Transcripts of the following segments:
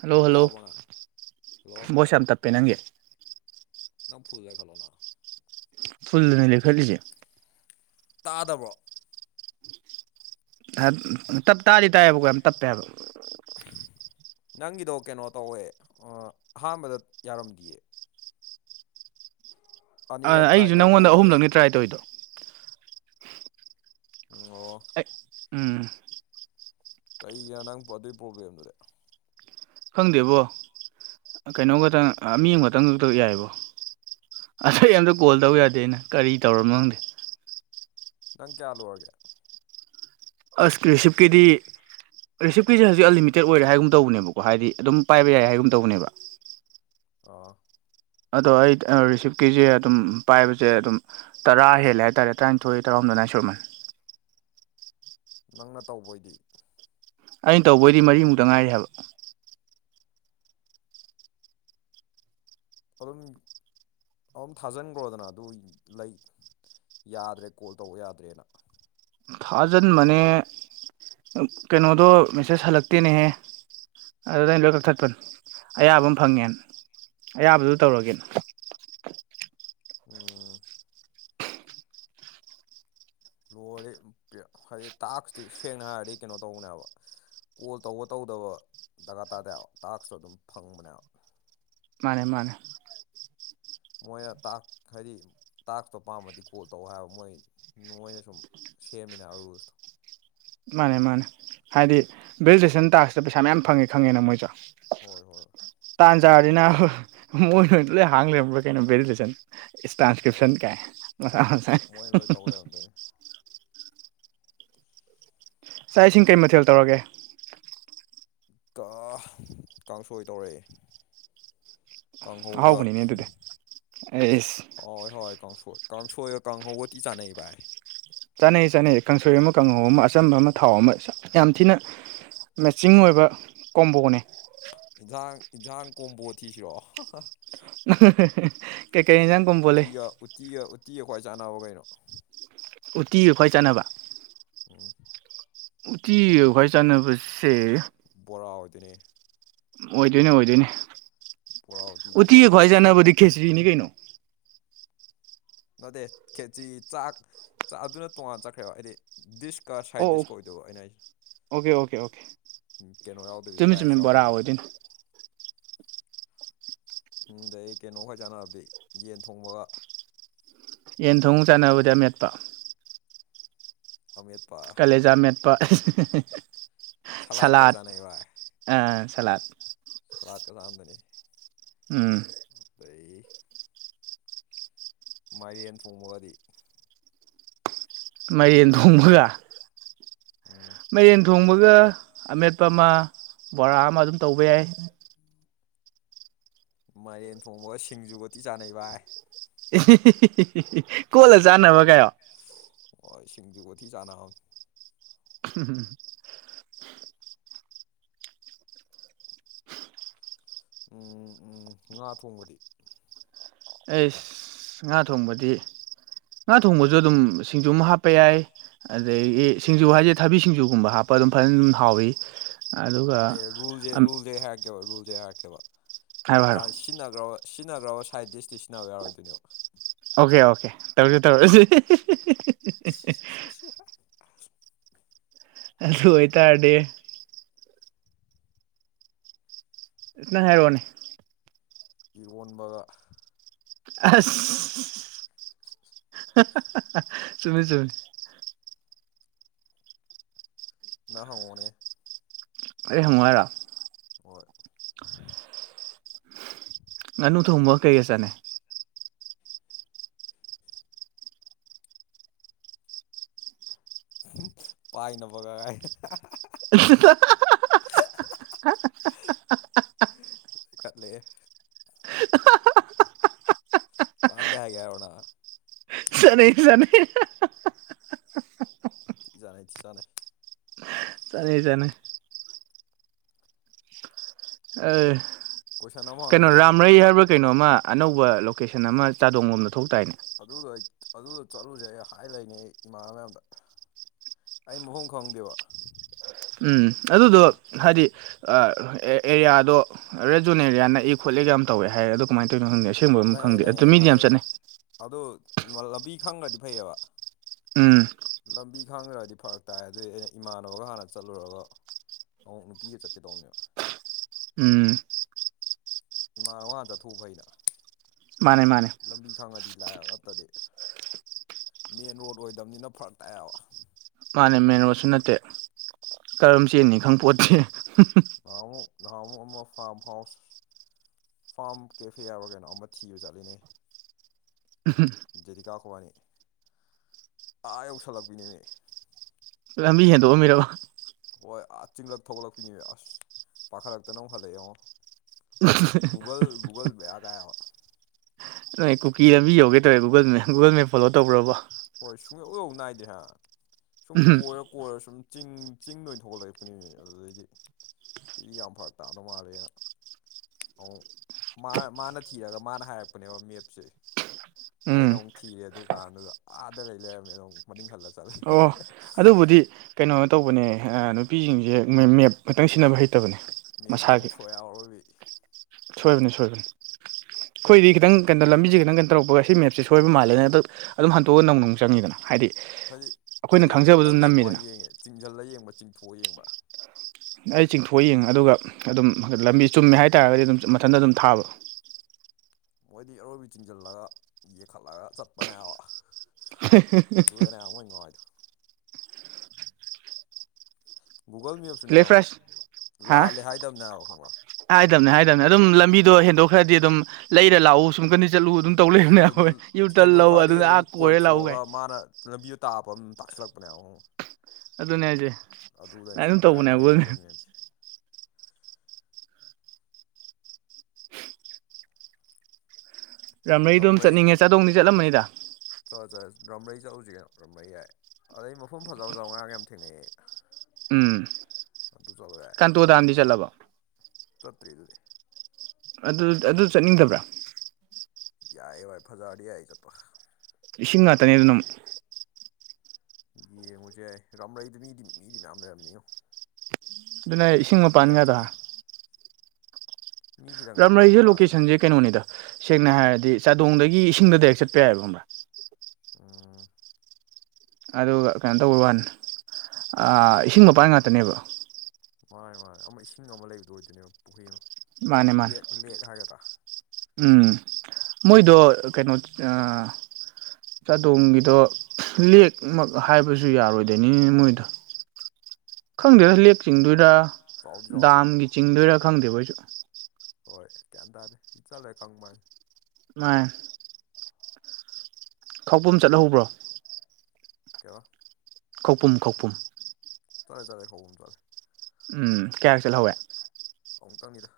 Hello hello ꯇꯥꯕ꯭ꯔꯣꯅ hello voice ꯌꯥꯝ ꯇꯞꯄꯦ ꯅꯪꯒꯤ ꯅꯪ ꯐꯨꯜ ꯂꯩꯈꯠꯂꯣꯅ ꯐꯨꯜꯗꯅꯦ ꯂꯩ ꯈꯠ ꯂꯤꯁꯦ ꯇꯥꯗꯕ꯭ꯔꯣ [unintelligible] ꯇꯞ ꯇꯥꯗꯤ ꯇꯥꯏꯌꯦꯕꯀꯣ ꯌꯥꯝ ꯇꯞꯄꯦ ꯍꯥꯏꯕ ꯅꯪꯒꯤꯗꯣ ꯀꯩꯅꯣ ꯇꯧꯋꯦ [unintelligible] ꯑꯍꯥꯟꯕꯗ ꯌꯥꯔꯝꯗꯤꯌꯦ ꯑꯥ ꯑꯅꯤꯔꯛ ꯇ꯭ꯔꯥꯏ ꯑꯩꯖꯨ ꯅꯪꯉꯣꯟꯗ ꯇꯧꯔꯀꯥꯟꯗ ꯌꯥꯔꯛꯑꯦ ꯑꯍꯨꯝꯂꯛꯅꯦ ꯇ꯭ꯔꯥꯏ ꯇꯧꯔꯤꯗꯣ ꯑꯣ ꯑꯩ ꯎꯝ ꯀꯩꯒꯤꯔꯥ ꯅꯪ ꯄꯣ ꯑꯗꯨꯏ ꯄ꯭ꯔꯣꯕ꯭ꯂꯦꯝꯗꯨꯗꯤ ꯈꯪꯗꯦꯕꯣ ꯀꯩꯅꯣꯝ ꯈꯇꯪ ꯑꯥ ꯃꯤ ꯑꯃꯈꯇꯪꯇ [unintelligible] ꯌꯥꯏꯌꯦꯕꯣ ꯑꯇꯩ ꯑꯝꯇ ꯀꯣꯜ ꯇꯧ ꯌꯥꯗꯦ ꯑꯩꯅ ꯀꯔꯤ ꯇꯧꯔꯕꯅꯣ ꯈꯪꯗꯦ ꯅꯪ ꯀ꯭ꯌꯥ ꯂꯣꯏꯔꯒꯦ ꯑꯁ ꯀ꯭ꯔꯤꯁꯤꯞꯀꯤꯗꯤ ꯀ꯭ꯔꯤꯁꯤꯞꯀꯤꯁꯦ ꯍꯧꯖꯤꯛ ꯑꯟꯂꯤꯃꯤꯇꯦꯠ ꯑꯣꯏꯔꯦ ꯍꯥꯏꯒꯨꯝ ꯇꯧꯕꯅꯦꯕꯀꯣ ꯍꯥꯏꯗꯤ ꯑꯗꯨꯝ ꯄꯥꯏꯕ ꯌꯥꯏ ꯍꯥꯏꯒꯨꯝ ꯇꯧꯕꯅꯦꯕ ꯑꯥ ꯑꯗꯣ ꯑꯩ ꯔꯤꯁꯤꯞꯀꯤꯁꯦ ꯑꯗꯨꯝ ꯄꯥꯏꯕꯁꯦ ꯑꯗꯨꯝ ꯇꯔꯥ ꯍꯦꯜꯂꯦ ꯍꯥꯏꯇꯥꯔꯦ ꯇ꯭ꯔꯥꯅꯤꯊꯣꯏ ꯇ꯭ꯔꯥꯍꯨꯝꯗꯣꯏ ꯑꯗꯨꯃꯥꯢꯟ ꯁꯨꯔꯝꯃꯅꯤ ꯅꯪꯅ ꯇꯧꯕꯩꯗꯤ ꯑꯩꯅ ꯇꯧꯕꯩꯗꯤ ꯃꯔꯤꯃꯨꯛꯇ ꯉꯥꯏꯔꯤ ꯍꯥꯏꯕ [unintelligible] ꯑꯝ ꯊꯖꯤꯟꯉꯣꯗꯅ ꯑꯗꯨ ꯂꯩ ꯌꯥꯗ꯭ꯔꯦ ꯀꯣꯜ ꯇꯧꯕ ꯌꯥꯗ꯭ꯔꯦꯅ ꯊꯥꯖꯤꯟꯕꯅꯦ ꯀꯩꯅꯣꯗꯣ ꯃꯦꯁꯦꯁ ꯍꯜꯂꯛꯇꯦꯅꯦꯍꯦ ꯑꯗꯨꯗꯩꯩ ꯑꯩꯅ ꯂꯣꯏ ꯀꯛꯊꯠꯄꯅꯤ ꯑꯌꯥꯕ ꯑꯃ ꯐꯪꯉꯦꯅ ꯑꯌꯥꯕꯗꯨ ꯇꯧꯔꯒꯦꯅ ꯎꯝ ꯂꯣꯏꯔꯦ [unintelligible] ꯍꯥꯏꯗꯤ ꯇꯥꯛꯁꯇꯤ ꯁꯦꯡꯅ ꯍꯥꯏꯔꯗꯤ ꯀꯩꯅꯣ ꯇꯧꯕꯅꯦꯕ ꯀꯣꯜ ꯇꯧꯕ ꯇꯧꯗꯕ ꯗꯔꯀꯥꯔ ꯇꯥꯗꯦ ꯍꯥꯏꯕ ꯇꯥꯛꯁꯇꯣ ꯑꯗꯨꯝ ꯐꯪꯕꯅꯦꯕ ꯃꯥꯅꯦ ꯃꯥꯅꯦ ꯃꯣꯏꯅ ꯇꯥꯛ ꯈꯥꯔꯤ ꯇꯥꯛꯁꯇꯣ ꯄꯥꯝꯃꯗꯤ ꯀꯣꯜ ꯇꯧ ꯍꯥꯏꯕ ꯃꯣꯏ ꯃꯣꯏꯅ ꯁꯨꯝ ꯁꯦꯝꯃꯤꯅꯦ ꯍꯥꯏꯕ ꯔꯨꯜꯁ ꯇꯣ ꯃꯥꯅꯦ ꯃꯥꯅꯦ ꯍꯥꯏꯗꯤ ꯕꯦꯂꯤꯗꯦꯁꯟ ꯇꯥꯛꯁꯇꯥ ꯄꯩꯁꯥ ꯃꯌꯥꯝ ꯐꯪꯉꯦ ꯈꯪꯉꯦꯅ ꯃꯣꯏꯁꯨ ꯍꯣꯏ ꯍꯣꯏ ꯇꯥꯟꯆꯥꯔꯗꯤ ꯅꯪ ꯃꯣꯏꯅ ꯂꯣꯏ ꯍꯥꯡ ꯂꯩꯔꯝꯕ꯭ꯔꯥ ꯀꯩꯅꯣ ꯕꯦꯂꯤꯗꯦꯁꯟ ꯏꯁ ꯍꯣꯏ ꯇ꯭ꯔꯥꯟꯁꯀ꯭ꯔꯤꯞꯁꯟ ꯀꯥꯏ ꯃꯊꯥ ꯌꯥꯝ ꯁꯥꯏ ꯃꯣꯏꯅ ꯂꯣꯏ ꯇꯧ ꯂꯩꯔꯝꯗꯣꯏꯅꯦ ꯆꯥꯛ ꯏꯁꯤꯡ ꯀꯩ ꯃꯊꯦꯜ ꯇꯧꯔꯒꯦ ꯀ ꯀꯥꯡꯁꯣꯏ ꯇꯧꯔꯦ ꯑꯍꯥꯎꯕꯅꯤꯅꯦ ꯑꯗꯨꯗꯤ ꯑꯩꯁ ꯍꯥꯎꯋꯦ ꯍꯥꯎꯋꯦ ꯀꯥꯡꯁꯣꯏ ꯀꯥꯡꯁꯣꯏꯒ ꯀꯥꯡꯍꯧꯒ ꯊꯤ ꯆꯥꯅꯩ ꯚꯥꯏ ꯆꯥꯅꯩ ꯆꯥꯅꯩ ꯀꯥꯡꯁꯣꯏ ꯑꯃ ꯀꯥꯡꯍꯧ ꯑꯃ ꯑꯆꯝꯕ ꯑꯃ ꯊꯥꯎ ꯑꯃ ꯌꯥꯝ ꯊꯤꯅ ꯃꯦꯠꯆꯤꯡ ꯑꯣꯏꯕ ꯀꯣꯝꯕꯣꯅꯦ ꯏꯟꯖꯥꯡ ꯏꯟꯖꯥꯡ ꯀꯣꯝꯕꯣ ꯊꯤꯁꯤꯔꯣ [unintelligible] [unintelligible] ꯀꯩ ꯀꯩ ꯏꯟꯖꯥꯡ ꯎꯇꯤꯒ ꯎꯇꯤꯒ ꯎꯇꯤꯒ ꯈ꯭ꯋꯥꯏ ꯆꯥꯟꯅꯕ ꯀꯩꯅꯣ ꯎꯇꯤꯒ ꯈ꯭ꯋꯥꯏ ꯆꯥꯟꯅꯕ ꯎꯝ ꯎꯇꯤ ꯒꯥ ꯈꯋꯥꯏ ꯆꯥꯟꯅꯕ ꯁꯦ ꯕꯣꯔꯥ ꯑꯣꯏꯗꯣꯏꯅꯦ ꯑꯣꯏꯗꯣꯏꯅꯦ ꯑꯣꯏꯗꯣꯏꯅꯦ ꯕꯣꯔꯥ ꯎꯇꯤ ꯊꯤ ꯎꯇꯤꯒ ꯆꯥꯅꯩ ꯈ꯭ꯋꯥꯏ ꯆꯥꯟꯅꯕꯗꯤ ꯈꯦꯆꯔꯤꯅꯤ ꯀꯩꯅꯣ ꯅꯠꯇꯦ ꯈꯦꯆꯔꯤ ꯆꯥꯛ ꯆꯥꯛ ꯑꯗꯨꯅ ꯇꯣꯉꯥꯟ ꯆꯠꯈ꯭ꯔꯦꯕ ꯍꯥꯏꯗꯤ ꯗꯤꯁꯀ ꯁꯥꯏꯠ ꯑꯣ ꯑꯣ ꯗꯤꯁꯀ ꯑꯣꯏꯗꯣꯏꯕ ꯑꯩꯅ ꯍꯥꯏꯗꯤ ꯑꯣꯀꯦ ꯑꯣꯀꯦ ꯑꯣꯀꯦ ꯎꯝ ꯀꯩꯅꯣ ꯌꯥꯎꯗꯕꯤꯗ ꯆꯨꯝꯃꯤ ꯆꯨꯝꯃꯤ ꯔꯥꯏꯁ ꯕꯣꯔꯥ ꯌꯥꯎꯗꯕꯤꯗ ꯑꯣꯏꯗꯣꯏꯅꯤ ꯎꯝ ꯗꯩ ꯀꯩꯅꯣ ꯈꯋ꯭ꯥꯏ ꯆꯥꯟꯅꯕꯗꯤ ꯌꯦꯟ ꯊꯣꯡꯕꯒ ꯌꯦꯟ ꯊꯣꯡ ꯆꯥꯟꯅꯕꯗꯤ ꯑꯃꯦꯠꯄ꯫ ꯑꯃꯦꯠꯄ ꯀꯂꯦꯖꯥ ꯃꯦꯠꯄ [unintelligible] ꯁꯂꯥꯗꯀ ꯁꯂꯥꯠ ꯆꯥꯅꯩ ꯚꯥꯏ ꯑ ꯁꯂꯥꯗ [unintelligible] ꯂꯥꯟꯗꯅꯤ ꯎꯝ ꯑꯩ [unintelligible] ꯃꯥꯏꯔꯦꯟ ꯊꯣꯡꯕꯒꯗꯤ ꯃꯥꯏꯔꯦꯟ ꯊꯣꯡꯕꯒ ꯎꯝ ꯃꯥꯏꯔꯦꯟ ꯊꯣꯡꯕꯒ ꯑꯃꯦꯠꯄ ꯑꯃ ꯕꯣꯔꯥ ꯑꯃ ꯑꯗꯨꯝ ꯇꯧꯕ ꯌꯥꯏ ꯃꯥꯏꯔꯦꯟ ꯊꯣꯡꯕꯒ ꯁꯤꯡꯖꯨꯒ ꯊꯤ ꯆꯥꯟꯅꯩ ꯚꯥꯏ ꯀꯣꯠꯂꯥ ꯆꯥꯅꯕ ꯀꯥꯏꯌꯣ ꯍꯣꯏ ꯁꯤꯡꯖꯨꯒ ꯊꯤ ꯆꯥꯅꯕꯅꯤ [unintelligible] ꯎꯝ ꯎꯝ ꯉꯥ ꯊꯣꯡꯕꯗꯤ ꯑꯩꯁ ꯉꯥ ꯊꯣꯡꯕꯗꯤ ꯉꯥ ꯊꯣꯡꯕꯖꯨ ꯑꯗꯨꯝ ꯁꯤꯡꯖꯨ ꯑꯃ ꯍꯥꯞꯄ ꯌꯥꯏ ꯑꯗꯒꯤ ꯁꯤꯡꯖꯨ ꯍꯥꯏꯖꯦ ꯊꯕꯤ ꯁꯤꯡꯖꯨꯒꯨꯝꯕ ꯍꯥꯞꯄ ꯑꯗꯨꯝ ꯐꯖ ꯑꯗꯨꯝ ꯍꯥꯎꯏ ꯑꯗꯩ ꯔꯨꯜꯖꯦ ꯔꯨꯜꯖꯦ ꯑꯩ ꯍꯥꯏꯔꯛ ꯀꯦꯕ ꯔꯨꯜꯖꯦ ꯑꯩ ꯍꯥꯏꯔꯛꯀꯦꯕ ꯍꯥꯏꯔꯣ ꯍꯥꯏꯔꯣ ꯑꯥ ꯁꯤꯖꯤꯟꯅꯒꯔꯕ ꯁꯤꯖꯤꯟꯅꯒꯔꯕ ꯁꯥꯏꯠ ꯗꯤꯁꯇꯤ ꯁꯤꯖꯤꯟꯅꯕ ꯌꯥꯔꯣꯏꯗꯣꯏꯅꯦꯕ꯫ Okay okay ꯇꯧꯖꯤ ꯇꯧꯔꯖꯤ꯫ [unintelligible] ꯑꯗꯨ ꯑꯣꯏꯇꯥꯔꯗꯤ ꯅꯪ ꯍꯥꯏꯔꯛꯑꯣꯅꯦ ꯏꯔꯣꯟꯕ ꯑꯁ [unintelligible] [unintelligible] ꯆꯨꯨꯝꯃꯤ ꯆꯨꯝꯃꯤ꯫ ꯅꯪ ꯍꯪꯉꯨꯅꯦ ꯑꯩ ꯍꯪꯉꯣ ꯍꯥꯏꯔꯣ ꯍꯣꯏ ꯉꯥꯅꯨ ꯊꯣꯡꯕꯒ ꯀꯩꯒ ꯆꯥꯅꯩ ꯍꯝ ꯄꯥꯏꯅꯕꯒ ꯍꯥꯏ [unintelligible] [unintelligible] ꯀꯠꯂꯦꯍꯦ [unintelligible] ꯆꯥꯟꯗꯦ ꯍꯥꯏꯒꯦ ꯍꯥꯏꯔꯣ ꯅꯪ ꯆꯥꯅꯩ ꯆꯥꯅꯩ [unintelligible] ꯊꯤ ꯆꯥꯅꯩ ꯊꯤ ꯆꯥꯅꯩ ꯆꯥꯅꯩ ꯆꯥꯅꯩ꯫ ꯑꯥꯏ ꯀꯣꯏꯁꯟ ꯑꯃ ꯀꯩꯅꯣ ꯍꯪꯒꯦꯅꯦ ꯔꯥꯝꯔꯩ ꯍꯥꯏꯕꯔꯥ ꯀꯩꯅꯣꯃ ꯑꯅꯧꯕ ꯂꯣꯀꯦꯁꯟ ꯑꯃ ꯆꯥꯗꯣꯡ ꯂꯣꯝꯗ ꯊꯣꯛ ꯇꯥꯏꯅꯦ ꯑꯗꯨꯗꯣ ꯑꯩ ꯑꯗꯨꯗꯣ ꯆꯠꯂꯨꯖꯦ ꯑꯩ ꯍꯥꯏ ꯂꯩꯅꯦ ꯑꯩ ꯏꯃꯥꯟꯅꯕ ꯃꯌꯥꯝꯗ ꯑꯩ ꯃꯐꯝ ꯈꯪꯗꯦꯕ ꯎꯝ ꯑꯗꯨꯗꯣ ꯍꯥꯏꯗꯤ ꯑꯥ ꯑꯦꯔꯤꯌꯥꯗꯣ ꯔꯦꯠꯖꯣꯟ ꯑꯦꯔꯤꯌꯥ ꯅꯛꯏ ꯈꯣꯠꯂꯤꯒ ꯌꯥꯝ ꯇꯧꯌꯦ ꯍꯥꯏꯌꯦ ꯑꯗꯣ ꯀꯃꯥꯏꯅ ꯇꯧꯏꯅꯣ ꯈꯪꯗꯦꯁꯤ ꯑꯁꯦꯡꯕ ꯑꯃ ꯈꯪꯗꯦ ꯑꯗꯣ ꯃꯤꯗꯤ ꯌꯥꯝ ꯆꯠꯅꯩ ꯑꯗꯨ ꯂꯝꯕꯤ ꯈꯪꯉ꯭ꯔꯗꯤ ꯐꯩꯑꯕ ꯎꯝ ꯂꯝꯕꯤ ꯈꯪꯗ꯭ꯔꯗꯤ ꯐꯔꯛ ꯇꯥꯏ ꯑꯗꯨꯏ ꯑꯩꯅ ꯏꯃꯥꯟꯅꯕꯒ ꯍꯥꯟꯅ ꯆꯠꯂꯨꯔꯒ ꯑꯃꯨꯛ ꯅꯨꯄꯤꯒ ꯆꯠꯀꯦ ꯇꯧꯕꯅꯦꯕ ꯎꯝ ꯏꯃꯥꯟꯅꯕ ꯉꯥꯛꯇ ꯊꯣꯛꯎꯕ ꯐꯩꯅ ꯃꯥꯅꯦ ꯃꯥꯅꯦ ꯂꯝꯕꯤ ꯈꯪꯉꯗꯤ ꯂꯥꯏꯑꯕ ꯅꯠꯇꯗꯤ ꯃꯦꯟ ꯔꯣꯗ ꯑꯣꯏꯗꯕꯅꯤꯅ ꯐꯔꯛ ꯇꯥꯛꯑꯦꯕ ꯃꯥꯅꯦ ꯃꯦꯟ ꯔꯣꯗꯁꯨ ꯅꯠꯇꯦ ꯀꯔꯝ ꯆꯦꯟꯅꯤ ꯈꯪꯄꯣꯠꯇꯦ ꯅꯍꯥꯟꯃꯨꯛ ꯅꯍꯥꯟꯃꯨꯛ ꯑꯃ ꯐꯥꯝ ꯍꯥꯎꯁ ꯐꯥꯝ ꯀꯦꯐꯦ ꯌꯥꯎꯕꯔ ꯀꯩꯅꯣꯝ ꯑꯃ ꯊꯤꯕ ꯆꯠꯂꯤꯅꯦ [inaudible] ꯖꯦꯗꯤꯀꯥ ꯑꯩꯈꫭꯏꯕꯥꯅꯤ ꯑꯥ ꯌꯧꯁꯜꯂꯛꯄꯤꯅꯦꯃꯤ ꯂꯕꯤ ꯍꯦꯟꯗꯣꯛ ꯑꯝꯃꯤꯔꯕ ꯍꯣꯏ ꯑꯥ ꯆꯤꯡꯂꯛ ꯊꯣꯛꯒꯠꯂꯛꯄꯤꯅꯦꯕ ꯑꯁ ꯄꯥꯈꯠꯂꯛꯇꯅ ꯑꯃꯨꯛ ꯍꯜꯂꯛꯑꯦꯉꯣ ꯨ [unintelligible] ꯅꯣꯏ ꯀꯨꯀꯤ ꯂꯝꯕꯤ ꯌꯧꯒꯦ ꯇꯧꯋꯦ Google map Google map follow ꯇꯧꯕ꯭ꯔꯕ ꯍꯣꯏ ꯁꯨꯡꯌꯧ‌ ꯌꯧ ꯅꯥꯏꯗ꯭ꯔꯦ ꯍꯥꯏ ꯁꯨꯝ ꯎꯝ ꯀꯣꯏꯔ ꯀꯣꯔꯔ ꯁꯨꯝ ꯆꯤꯡ ꯆꯤꯡꯗ ꯑꯣꯏꯅ ꯊꯣꯛꯒꯠꯂꯛꯄꯅꯦ ꯑꯗꯨꯗꯩꯗꯤ ꯁꯤꯗꯤ ꯌꯥꯝ ꯐꯔꯛ ꯇꯥꯗꯧ ꯃꯥꯜꯂꯦꯅ ꯑꯃꯨꯛ ꯃꯥ ꯃꯥꯅ ꯊꯤꯔꯒ ꯃꯥꯅ ꯍꯥꯏꯔꯛꯄꯅꯦꯕ ꯃꯦꯞꯁꯦ ꯑꯩꯅ ꯎꯝ ꯑꯃꯨꯛ ꯊꯤꯔꯦ ꯑꯗꯨꯒ ꯀꯥꯟꯗꯨꯗ ꯑꯥꯗ ꯂꯩ ꯂꯩꯔꯝꯃꯦ ꯑꯗꯨ ꯑꯃꯨꯛ ꯃꯅꯤꯡ ꯍꯜꯂ ꯆꯠꯂꯦ ꯑꯣ ꯑꯗꯨꯕꯨꯗꯤ ꯀꯩꯅꯣꯅ ꯇꯧꯕꯅꯦ ꯅꯨꯄꯤꯖꯤꯡꯖꯦ ꯃꯦꯞ ꯈꯇꯪ ꯁꯤꯟꯅꯕ ꯍꯩꯇꯕꯅꯦ ꯃꯦꯞ ꯌꯦꯡꯕ ꯃꯁꯥꯒꯤ ꯁꫭꯌꯥꯎꯔꯕꯤ ꯁꯣꯏꯕꯅꯦ ꯁꯣꯏꯕꯅꯦ ꯑꯩꯈꯣꯏꯗꯤ ꯈꯤꯇꯪ ꯀꯩꯅꯣ ꯂꯝꯕꯤꯖꯦ ꯈꯤꯇꯪ ꯀꯩꯅꯣ ꯇꯧꯔꯛꯄꯒ ꯁꯤ ꯃꯦꯞꯁꯦ ꯁꯣꯏꯕ ꯃꯥꯜꯂꯦꯅꯦ‌ ꯗꯛ ꯑꯗꯨꯝ ꯍꯟꯇꯣꯛꯑꯒ ꯅꯧꯅ ꯑꯃꯨꯛ‌ ꯆꯪꯉꯤꯗꯅ ꯍꯥꯏꯗꯤ ꯐꯗꯤ ꯑꯩꯈꯣꯏꯅ ꯑꯩꯈꯣꯏꯗꯤ ꯈꯪꯖꯕꯗꯨ ꯅꯪ‌‌ ꯃꯦꯞ ꯅꯝꯃꯤꯗꯅ ꯀꯃꯥꯏꯅ ꯌꯦꯡꯉꯤ ꯆꯤꯡꯖꯤꯜꯂ ꯌꯦꯡꯕ ꯆꯤꯡꯊꯣꯛꯑꯌꯦꯡꯕ꯭ꯔ ꯑꯩ ꯆꯤꯡꯊꯣꯛꯑ ꯌꯦꯡꯉꯦ ꯑꯗꯨꯒ ꯑꯗꯨꯝ ꯂꯝꯕꯤ ꯆꯨꯝꯃꯦ ꯍꯥꯏꯇꯥꯥꯔꯒꯗꯤ ꯑꯗꯨꯝ ꯃꯊꯟꯇ ꯑꯗꯨꯝ ꯊꯥꯕ ꯃꯣꯏꯗꯤ ꯑꯔꯣꯏꯕꯤ ꯆꯤꯡꯖꯤꯜꯂꯒ ꯌꯦꯛꯈꯠꯂꯒ ꯆꯠꯄꯅꯦꯕ ꯑꯗꯨꯗꯅꯦꯕ ꯃꫭꯏꯅ ꯉꯥꯎꯋꯤꯗꯣ ꯒꯨꯒꯜ ꯃꯦꯞꯁꯨꯅꯦ ꯂꯦꯐ ꯈꯪꯕ꯭ꯔꯥ ꯔꯥꯏꯠ ꯍꯥ ꯂꯥꯜꯂꯦ ꯍꯥꯏꯗꯕꯅꯦꯕ ꯈꯪꯕ꯭ꯔꯥ ꯍꯥꯏꯗꯕꯅꯦ ꯍꯥꯏꯗꯕꯅꯦ ꯑꯗꯨꯝ ꯂꯝꯕꯤꯗꯣ ꯍꯦꯟꯗꯣꯛꯈ꯭ꯔꯗꯤ ꯑꯗꯨꯝ ꯂꯩꯔ ꯂꯥꯛꯎ ꯁꯨꯝ ꯀꯟꯗꯤ ꯆꯠꯂꯨ ꯑꯗꯨꯝ ꯇꯧ ꯂꯩꯕꯅꯦ ꯍꯣꯏ ꯑꯩꯈꯣꯏ ꯌꯨ ꯇꯔꯟ ꯂꯧ ꯍꯦꯟꯗꯣꯛꯈꯔꯗꯤ ꯑꯗꯨꯅ ꯑꯥ ꯑꯗꯨꯝ ꯀꯣꯏꯔ ꯂꯥꯛꯎ ꯀꯥꯏ ꯀꯣꯏꯊꯣꯛꯑꯒ ꯃꯥꯅ ꯂꯝꯕꯤ ꯑꯇꯥꯕꯝ ꯇꯥꯛꯁꯜꯂꯛꯄꯅꯦ ꯑꯗꯨꯅꯦ ꯍꯥꯏꯖꯦ ꯑꯗꯨꯗ ꯑꯩꯩꯅ [unintelligible] ꯒꯨꯒꯜ ꯃꯦꯞꯁꯦ ꯔꯥꯝꯔꯩꯗꯣꯝ ꯆꯠꯅꯤꯡꯉꯦ ꯆꯥꯗꯣꯡꯗꯤ ꯆꯠꯂꯝꯃꯅꯤꯗ ꯆꯠ ꯆꯠ ꯔꯥꯝꯔꯩ ꯆꯧꯎꯖꯤ ꯔꯥꯝꯔꯩ ꯌꯥꯏ ꯑꯗꯩ ꯃꯐꯝ ꯐꯖꯥꯕ ꯐꯖꯥꯕ ꯉꯔꯥꯡ ꯌꯥꯝ ꯊꯦꯡꯅꯩ ꯑꯩ ꯎꯝ ꯑꯗꯨ ꯆꯠꯂꯨ ꯌꯥꯏ ꯀꯥꯟꯇꯣ ꯗꯥꯝꯗꯤ ꯆꯠꯂꯕꯣ ꯆꯠꯇꯔꯤ ꯑꯗꯨꯗꯤ ꯑꯗꯨ ꯑꯗꯨ ꯆꯠꯅꯤꯡꯗꯕ꯭ꯔꯥ ꯌꯥꯏ ꯕꯥꯏ ꯐꯖꯔꯗꯤ ꯌꯥꯏ ꯆꯠꯄ ꯏꯁꯤꯡ ꯉꯥꯛꯇꯅꯦ ꯑꯗꯨꯅ ꯑꯃꯨꯛ ꯌꯦꯡꯉꯨꯖꯦ ꯌꯥꯏ ꯔꯝꯔꯩꯗꯤ ꯃꯤꯗꯤ ꯃꯤꯗꯤ ꯃꯌꯥꯝ ꯂꯩꯔꯝꯅꯤꯉꯣ ꯑꯗꯨꯅꯦ ꯏꯁꯤꯡ ꯃꯤ ꯌꯥꯝ ꯃꯄꯥꯟꯒꯗꯥ ꯆꯠꯅꯩ ꯃꯤ ꯈꯤꯇꯪ ꯆꯠꯇꯕ ꯔꯝꯔꯩꯖꯦ ꯖꯒꯥ ꯆꯠꯅꯩ ꯂꯣꯀꯦꯁꯟꯖꯦ ꯀꯩꯅꯣꯅꯤꯗ ꯁꯦꯡꯅ ꯍꯥꯏꯔꯗꯤ ꯆꯥꯗꯣꯡꯗꯒꯤ ꯏꯁꯤꯡꯗ ꯗꯥꯏꯔꯦꯛ ꯆꯠꯄ ꯌꯥꯏꯕ ꯈꯪꯕꯔ ꯎꯝ ꯑꯗꯨꯒ ꯀꯩꯅꯣ ꯇꯧꯕ ꯋꯥꯅꯤ ꯑꯥ ꯏꯁꯤꯡ ꯃꯄꯥꯟ ꯉꯥꯛꯇꯅꯦꯕ ꯃꯥꯅꯦ ꯃꯥꯅꯦ ꯑꯃ ꯏꯁꯤꯡ ꯑꯃ ꯂꯩꯕꯗꫭ ꯑꯣꯏꯗꫭꯏꯅꯦꯕ ꯄꯨꯈꯔꯤ ꯑꯃ ꯃꯥꯅꯦ ꯃꯥꯅꯦ ꯂꯦꯛ ꯂꯦꯛ ꯍꯥꯏꯒꯗ꯭ꯔꯥ ꯎꯝ ꯃꯣꯏꯗꯣ ꯀꯩꯅꯣ ꯆꯥꯗꯣꯡꯒꯤꯗꯣ ꯂꯦꯛꯃꯛ ꯍꯥꯏꯕꯖꯨ ꯌꯥꯔꯣꯏꯗꯣꯏꯅꯤꯅꯦ ꯃꯣꯏꯗꯣ ꯈꯪꯗꯦꯗ ꯂꯦꯛ ꯆꯤꯡꯗꯣꯏꯔꯥ ꯆꯥꯎꯗꯤ ꯆꯥꯎꯋꯦ ꯌꯥꯝ ꯗꯥꯝꯒꯤ ꯆꯤꯡꯗꯣꯏꯔꯥ ꯈꯪꯗꯦꯕ ꯑꯩꯖꯨ ꯍꯣꯏ ꯒꯤꯌꯥꯟ ꯇꯥꯗꯦ ꯆꯠꯂ ꯈꯪꯕꯗꯨꯅꯤ ꯃꯥꯏ ꯈꯥꯎꯕꯨꯝ ꯆꯠꯍꯧꯕ꯭ꯔꯣ ꯀꯦꯕ ꯈꯧꯄꯨꯝ ꯈꯧꯄꯨꯝ ꯆꯂꯦ ꯆꯂꯦ ꯈꯥꯎꯕꯨꯝ ꯆꯂꯦ ꯎꯝ ꯀꯌꯥꯔꯛ ꯆꯜꯍꯧꯋꯦ ꯑꯃꯨꯛꯇꯪꯅꯤꯗ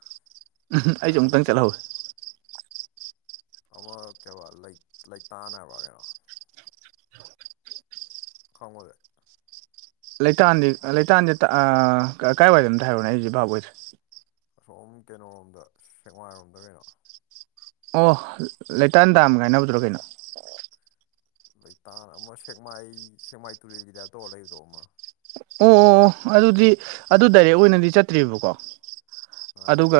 ꯎꯍꯨꯝ ꯑꯩꯖꯨ ꯒ꯭ꯌꯥꯟ ꯃꯦꯟ ꯑꯃꯨꯛꯇꯪ ꯆꯠꯍꯧꯋꯤ ꯇꯥꯍꯧꯗꯦ ꯑꯃ ꯀꯩꯕ ꯂꯩ ꯂꯩꯇꯥꯟ ꯍꯥꯏꯕ꯭ꯔ ꯀꯩꯅꯣ ꯈꯪꯕ꯭ꯔ ꯂꯩꯇꯥꯟꯗꯤ ꯂꯩꯇꯥꯟꯗꯤꯇ ꯑꯥ ꯀ ꯀꯥꯏꯋꯥꯏꯗꯅꯣ ꯑꯝꯇ ꯍꯥꯏꯔꯣꯅꯦ ꯑꯩꯖꯦ ꯚꯥꯕ ꯑꯣꯏꯗ꯭ꯔꯦ ꯑꯁꯣꯝ ꯀꯩꯅꯣꯔꯣꯝꯗ ꯁꯦꯡꯃꯥꯏꯔꯣꯝꯗ ꯀꯩꯅꯣ ꯑꯣ ꯂꯩꯇꯥꯟꯗꯥꯝꯒ ꯍꯥꯥꯏꯅꯕꯗꯨꯔꯣ ꯀꯩꯅꯣ ꯂꯩꯇꯥꯟ ꯑꯃ ꯁꯦꯛꯃꯥꯏ ꯁꯦꯛꯃꯥꯏ ꯇꯨꯔꯦꯜꯒꯤꯗꯥꯏꯞ ꯇꯧꯔꯒ ꯂꯩꯕꯗꯣ ꯑꯃ ꯑꯣ ꯑꯣ ꯑꯣ ꯑꯗꯨꯗꯤ ꯑꯗꯨ ꯗꯥꯏꯔꯦꯛ ꯑꯣꯏꯅꯗꯤ ꯆꯠꯇ꯭ꯔꯤꯕꯀꯣ ꯑꯥ ꯑꯗꯨꯒ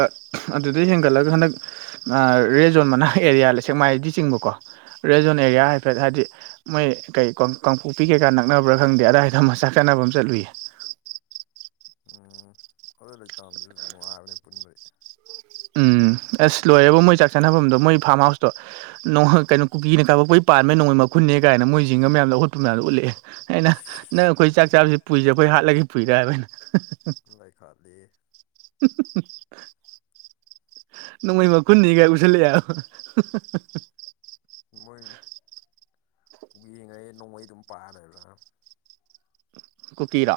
ꯑꯗꯨꯗꯩ ꯍꯦꯟꯒꯠꯂꯒ ꯍꯟꯗꯛ ꯑꯥ ꯔꯦꯠ ꯖꯣꯟ ꯃꯅꯥꯛ ꯑꯦꯔꯤꯌꯥ ꯂ ꯁꯦꯛꯃꯥꯏꯗꯤ ꯆꯤꯡꯕꯀꯣ ꯔꯦꯖꯣꯟ ꯎꯝ ꯑꯦꯔꯤꯌꯥ ꯐꯦꯠ ꯍꯥꯏꯗꯤ ꯃꯣꯏ ꯀꯩ ꯀꯥꯡꯄꯣꯛꯄꯤ ꯀꯩꯀꯥ ꯅꯛꯅꯕ꯭ꯔꯥ ꯈꯪꯗꯦ ꯑꯗꯥꯏꯗ ꯃꯆꯥꯛ ꯆꯥꯅꯕ ꯑꯃ ꯆꯠꯂꯨꯏꯌꯦ ꯎꯝ ꯑꯗꯨ ꯂꯩꯇꯥꯝꯗꯨꯖꯨ ꯅꯨꯡꯉꯥꯏꯕꯅꯦ ꯄꯨꯟꯕꯩ ꯎꯝ ꯑꯁ ꯂꯣꯏꯔꯦꯕꯨ ꯃꯣꯏ ꯆꯥꯛ ꯆꯥꯅꯐꯝꯗꯣ ꯃꯣꯏ ꯐꯥꯔꯝ ꯍꯥꯎꯁꯇꯣ ꯅꯣꯡ ꯀꯩꯅꯣ ꯀꯨꯀꯤꯅ ꯀꯥꯄꯛꯄꯩ ꯄꯥꯟꯕꯩ ꯅꯣꯡꯃꯩ ꯃꯈꯨꯟꯅꯦ ꯀꯥꯏꯅ ꯃꯣꯏ ꯖꯤꯡꯒ ꯃꯌꯥꯝ ꯂꯧ ꯍꯨꯠꯄ ꯃꯌꯥꯝꯗꯣ ꯎꯠꯂꯑꯦ ꯑꯩꯅ ꯅꯪ ꯑꯩꯈꯣꯏ ꯆꯥꯛ ꯆꯥꯕꯖꯦ ꯄꯨꯨꯏꯖꯦ ꯑꯈꯣꯏ ꯍꯥꯠꯂꯒꯦ ꯄꯨꯏꯔꯥ ꯍꯥꯏꯕ ꯑꯩꯅ [unintelligible] [unintelligible] [inaudible] ꯅꯣꯡꯃꯩ ꯃꯈꯨꯟꯅꯤꯒꯥꯏ ꯎꯁꯤꯜꯂꯑꯦ ꯍꯥꯏꯕ ꯃꯣꯏ ꯄꯨꯕꯤꯌꯦꯡꯉꯩ ꯅꯣꯡꯃꯩ ꯗꯨꯝ [unintelligible] ꯀꯨꯀꯤꯔꯣ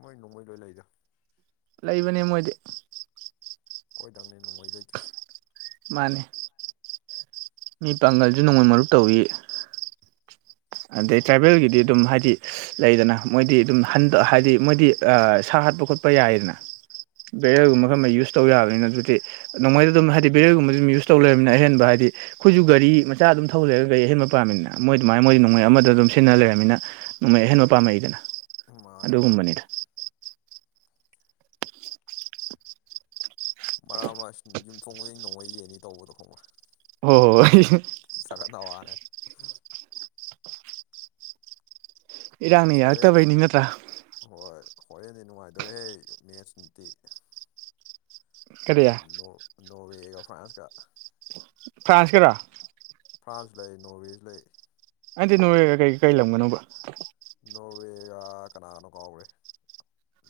ꯃꯣꯏ ꯅꯣꯡꯃꯩ ꯂꯣꯏ ꯂꯩꯗ ꯂꯩꯕꯅꯦ ꯃꯣꯏꯗꯤ ꯈꯣꯏꯗꯪꯅꯦ ꯅꯣꯡꯃꯩ ꯂꯩꯇ꯭ꯔꯤꯁꯤ ꯃꯥꯅꯦ ꯃꯤ ꯄꯥꯡꯒꯜꯖꯨ ꯅꯣꯡꯃꯩ ꯃꯔꯨꯞ ꯇꯧꯏ ꯑꯗꯩꯩ ꯍꯣꯏ ꯇ꯭ꯔꯥꯏꯕꯦꯜꯒꯤꯗꯤ ꯑꯗꯨꯝ ꯍꯥꯏꯗꯤ ꯂꯩꯗꯅ ꯃꯣꯏꯗꯤ ꯗꯨꯝ ꯍꯟꯗ ꯍꯥꯏꯗꯤ ꯃꯣꯏꯗꯤ ꯑꯥ ꯁꯥ ꯍꯥꯠꯄ ꯈꯣꯠꯄ ꯌꯥꯏꯗꯅ ꯕꯦꯌꯔꯒꯨꯝꯕ ꯈꯔ ꯍꯣꯏ ꯑꯃ ꯌꯨꯁ ꯇꯧ ꯌꯥꯕꯅꯤꯅ ꯑꯗꯨꯗꯤ ꯅꯣꯡꯃꯩꯗ ꯑꯗꯨꯝ ꯍꯥꯏꯗꯤ ꯕꯦꯌꯔꯒꯨꯝꯕꯖꯨ ꯑꯗꯨꯝ ꯌꯨꯁ ꯇꯧ ꯂꯩꯔꯃꯤꯅ ꯑꯍꯦꯟꯕ ꯍꯥꯏꯗꯤ ꯈꯣꯏꯖꯨ ꯒꯥꯔꯤ ꯃꯆꯥ ꯑꯗꯨꯝ ꯊꯧ ꯂꯩꯔꯒꯒ ꯒꯥꯔꯤ ꯑꯍꯦꯟꯕ ꯄꯥꯝꯃꯤꯅ ꯃꯣꯏ ꯗꯨꯃꯥꯏꯅ ꯃꯣꯏ ꯅꯣꯡꯃꯩ ꯑꯃꯗ ꯑꯗꯨꯝ ꯁꯤꯖꯤꯟꯅ ꯂꯩꯔꯃꯤꯅ ꯅꯣꯡꯃꯩ ꯑꯍꯦꯟꯕ ꯄꯥꯝꯃꯛꯏꯗꯅ ꯃꯥꯅꯦ ꯃꯥꯅꯦ ꯑꯗꯨꯒꯨꯝꯕꯅꯤꯗ ꯃꯔꯥꯛ ꯃꯥ ꯌꯨꯝꯊꯣꯡ ꯈꯨꯗꯤꯡ ꯅꯣꯡꯃꯩ ꯌꯦꯡꯅꯤ ꯇꯧꯕꯗꯣ ꯈꯪꯕ꯭ꯔꯥ ꯍꯣ ꯍꯣ ꯍꯣꯏ ꯊꯤ ꯆꯒꯅ ꯋꯥꯅꯦ ꯏꯔꯥꯡꯅ ꯍꯣꯔꯦꯟ ꯌꯥꯔꯛꯇꯕꯩꯅꯤ ꯅꯠꯇ꯭ꯔꯥ ꯍꯣꯏ ꯍꯣꯔꯦꯟꯗꯤ ꯅꯨꯡꯉꯥꯏꯗꯣꯔꯦꯍꯦ ꯃꯦꯠꯁ ꯇꯤ ꯀꯔꯤ ꯅꯣꯔ ꯅꯣꯔꯋꯦ ꯒ ꯐ꯭ꯔꯥꯟꯁ ꯀ ꯐ꯭ꯔꯥꯟꯁꯀꯔꯣ ꯐ꯭ꯔꯥꯟꯁꯨ ꯂꯩ ꯅꯣꯔꯋꯦꯁꯨ ꯂꯩ꯫ ꯅꯠꯇꯦ ꯅꯣꯔꯋꯦꯒ ꯀꯩ ꯀꯩ ꯂꯝꯒꯅꯣꯕ ꯫ ꯅꯣꯔꯋꯦꯒꯥ ꯀꯅꯥꯒꯅꯣ ꯀꯥꯎꯒꯔ꯭ꯦ ꯫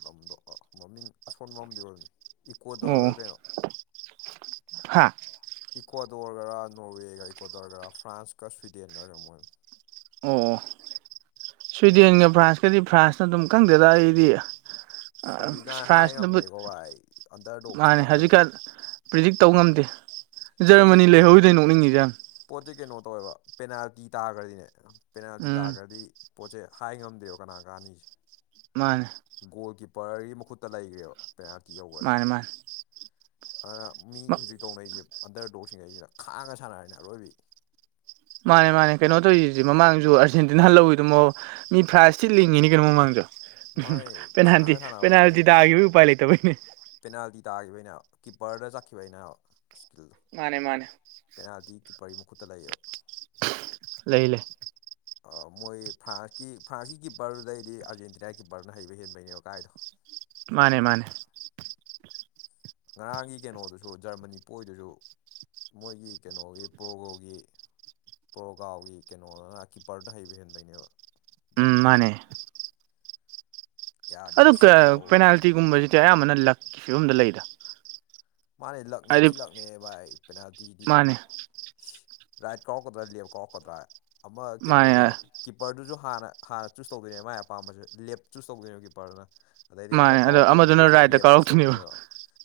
ꯂꯝꯗꯣ ꯑꯃꯃꯤꯡ ꯑꯁꯣꯟꯕ ꯑꯝꯗꯤ ꯑꯣꯏꯕꯅꯤ ꯫ ꯑꯣ ꯑꯣ ꯍꯥꯥ ꯏꯀꯋ꯭ꯥꯗꯣꯔꯒꯔꯥ ꯅꯣꯔꯋꯦꯒ ꯏꯀꯋ꯭ꯥꯗꯣꯔꯒꯔꯥ ꯐ꯭ꯔꯥꯟꯁꯀ ꯁ꯭ꯋꯤꯗꯦꯟꯒꯔꯥ ꯀꯩꯅꯣꯝ ꯑꯣꯏꯕꯅꯤ ꯫ ꯑꯣ ꯁ꯭ꯋꯤꯗꯦꯟꯒ ꯐ꯭ꯔꯥꯟꯁꯀꯗꯤ ꯐ꯭ꯔꯥꯟꯁꯅ ꯑꯗꯨꯝ ꯈꯪꯗꯦꯗ ꯑꯩꯗꯤ ꯫ ꯑꯑ ꯁꯨꯔꯤ ꯀꯥꯏ ꯍꯥꯏ ꯐ꯭ꯔꯥꯟꯁꯅꯕꯨꯠ ꯉꯝꯗ꯭ꯔꯦꯀꯣ ꯚꯥꯏ ꯑꯟꯗꯔꯗꯣꯛ ꯃꯥꯅꯦ ꯊꯤꯅ ꯈꯜꯂꯛꯏ ꯍꯧꯖꯤꯛꯀꯥꯟ ꯫ ꯄ꯭ꯔꯤꯗꯤꯛ ꯇꯧ ꯉꯝꯗꯦ ꯖꯔꯃꯅꯤ ꯂꯩꯍꯧꯔꯤꯗꯨ ꯑꯩꯟ ꯅꯣꯛꯅꯤꯡꯉꯤꯖꯦ ꯌꯥꯝ ꯫ ꯄꯣꯠꯇꯤ ꯀꯩꯅꯣ ꯇꯧꯋꯦꯕ ꯄꯦꯅꯥꯜꯇꯤ ꯇꯥꯒꯔ꯭ꯗꯤꯅꯦ ꯫ ꯄꯦꯅꯥꯜꯇꯤ ꯎꯝ ꯇꯥꯒꯔ꯭ꯗꯤ ꯄꯣꯠꯁꯦ ꯍꯥꯏ ꯉꯝꯗ꯭ꯔꯦꯕ ꯀꯅꯥ ꯀꯅꯤꯁꯦ ꯫ ꯃꯥꯅꯦ ꯒꯣꯜ ꯀꯤꯞꯄꯔꯒꯤ ꯃꯈꯨꯠꯇ ꯂꯩꯒꯔ꯭ꯦꯕ ꯄꯦꯅꯥꯜꯇꯤ ꯌꯧꯒꯔ꯭ꯗꯤ ꯃꯥꯅꯦ ꯃꯥꯅꯦ ꯫ ꯑꯗꯨꯅ ꯃꯤ ꯍꯨꯖꯤꯛ ꯇꯧꯅꯩꯖꯦ ꯑꯟꯗꯔ ꯗꯣꯛꯁꯤꯡꯉꯩꯁꯤꯅ ꯈꯥꯡꯉꯒ ꯁꯥꯟꯅꯔꯤꯅꯦ ꯑꯔꯣꯏꯕꯤ꯫ ꯃꯥꯅꯦ ꯃꯥꯅꯦ ꯀꯩꯅꯣ ꯇꯧꯔꯤꯖꯤꯗꯤ ꯃꯃꯥꯡꯖꯨ ꯑꯥꯔꯖꯦꯟꯇꯤꯅꯥ ꯂꯧꯋꯤꯗꯨꯝ ꯃꯤ ꯐ꯭ꯔꯥꯟꯁ ꯊꯤꯟ ꯂꯤꯡꯉꯤꯅꯤ ꯀꯩꯅꯣ ꯃꯃꯥꯡꯖꯨ ꯫ ꯎꯝ ꯃꯥꯅꯦ ꯄꯦꯅꯥꯟꯇꯤ ꯈꯥꯡꯉ ꯁꯥꯟꯅꯕꯩꯅꯦ ꯄꯦꯅꯥꯜꯇꯤ ꯑꯥꯔꯖꯦꯟꯇꯤꯅꯥ ꯇꯥꯒꯤꯕꯩ ꯎꯄꯥꯏ ꯂꯩꯇꯕꯩꯅꯦ꯫ ꯄꯦꯅꯥꯜꯇꯤ ꯇꯥꯒꯤꯕꯩꯅꯦ ꯍꯥꯏꯕ ꯀꯤꯞꯄꯔꯗ ꯆꯠꯈꯤꯕꯩꯅꯦ ꯍꯥꯏꯕ ꯁ꯭ꯀꯤꯜꯗꯣ꯫ ꯃꯥꯅꯦ ꯃꯥꯅꯦ ꯀꯗꯤ ꯀꯤꯄꯔꯒꯤ ꯃꯈꯨꯠꯇ ꯂꯩꯌꯦꯕ꯫ ꯂꯩ ꯂꯩ ꯑꯥ ꯃꯣꯏ ꯐ꯭ꯔꯥꯟꯁꯀꯤ ꯐ꯭ꯔꯥꯟꯁꯀꯤ ꯀꯤꯞꯄꯔꯗꯨꯗꯩꯗꯤ ꯑꯥꯔꯖꯦꯟꯇꯤꯅꯥ ꯀꯤꯞꯄꯔꯅ ꯍꯩꯕ ꯍꯦꯟꯕꯩꯅꯦꯕ ꯀꯥꯏꯗꯣ꯫ ꯃꯥꯅꯦ ꯃꯥꯅꯦ ꯉꯔꯥꯡꯒꯤ ꯀꯩꯅꯣꯗꯨꯁꯨ ꯖꯔꯃꯅꯤ ꯄꯣꯏꯗꯨꯁꯨ꯫ ꯃꯣꯏꯒꯤ ꯀꯩꯅꯣꯒꯤ ꯄ꯭ꯔꯣꯒꯣꯒꯤ꯫ ꯄ꯭ꯔꯣꯒꯥꯎꯒꯤ ꯀꯩꯅꯣꯗꯨꯅ ꯀꯤꯞꯄꯔꯗ ꯍꯩꯕ ꯍꯦꯟꯕꯩꯅꯦꯕ ꯎꯝ ꯖꯔꯃꯅꯤꯗꯩ ꯃꯥꯅꯦ ꯫ ꯑꯗꯨ ꯌꯥꯗꯦꯕ ꯀꯥ ꯁꯦꯞ ꯈꯨꯇꯧ ꯄꯦꯅꯥꯜꯇꯤꯒꯨꯝꯕꯖꯤꯗꯤ ꯑꯌꯥꯝꯕꯅ ꯂꯛꯀꯤ ꯐꯤꯕꯝꯗ ꯂꯩꯗ꯫ ꯃꯥꯅꯦ ꯂꯛꯅꯦ ꯍꯥꯏꯗꯤ ꯊꯤꯂꯛꯅꯦ ꯚꯥꯏ ꯄꯦꯅꯥꯜꯇꯤꯖꯤꯗꯤ꯫ ꯃꯥꯅꯦ ꯔꯥꯏꯠ ꯀꯥꯎꯔꯛꯀꯗ꯭ꯔꯥ ꯂꯦꯐ ꯀꯥꯎꯔꯛꯀꯗ꯭ꯔꯥ ꯑꯃ ꯃꯥꯅꯦ ꯀꯩꯅꯣꯖꯦ ꯫ ꯀꯤꯞꯄꯔꯗꯨꯖꯨ ꯍꯥꯟꯅ ꯍꯥꯟꯅ ꯆꯨꯁ ꯇꯗꯣꯏꯅꯦ ꯃꯥꯏ ꯑꯄꯥꯝꯕꯖꯨ ꯂꯦꯞ ꯆꯨꯁ ꯇꯧꯗꯣꯏꯅꯦꯕ ꯀꯤꯞꯄꯔꯗꯨꯅ꯫ ꯑꯗꯩꯗꯤ ꯑꯃ ꯃꯥꯅꯦ ꯑꯗꯣ ꯀꯥꯎꯔꯛꯇꯣꯏ ꯑꯃꯗꯨꯅ ꯃꯤꯗꯨꯁꯨ ꯔꯥꯏꯠꯇ ꯂꯦꯞ ꯆꯨꯁ ꯀꯥꯎꯔꯛꯇꯣꯏꯅꯦꯕ ꯇꯧꯗꯣꯏꯅꯦꯕ꯫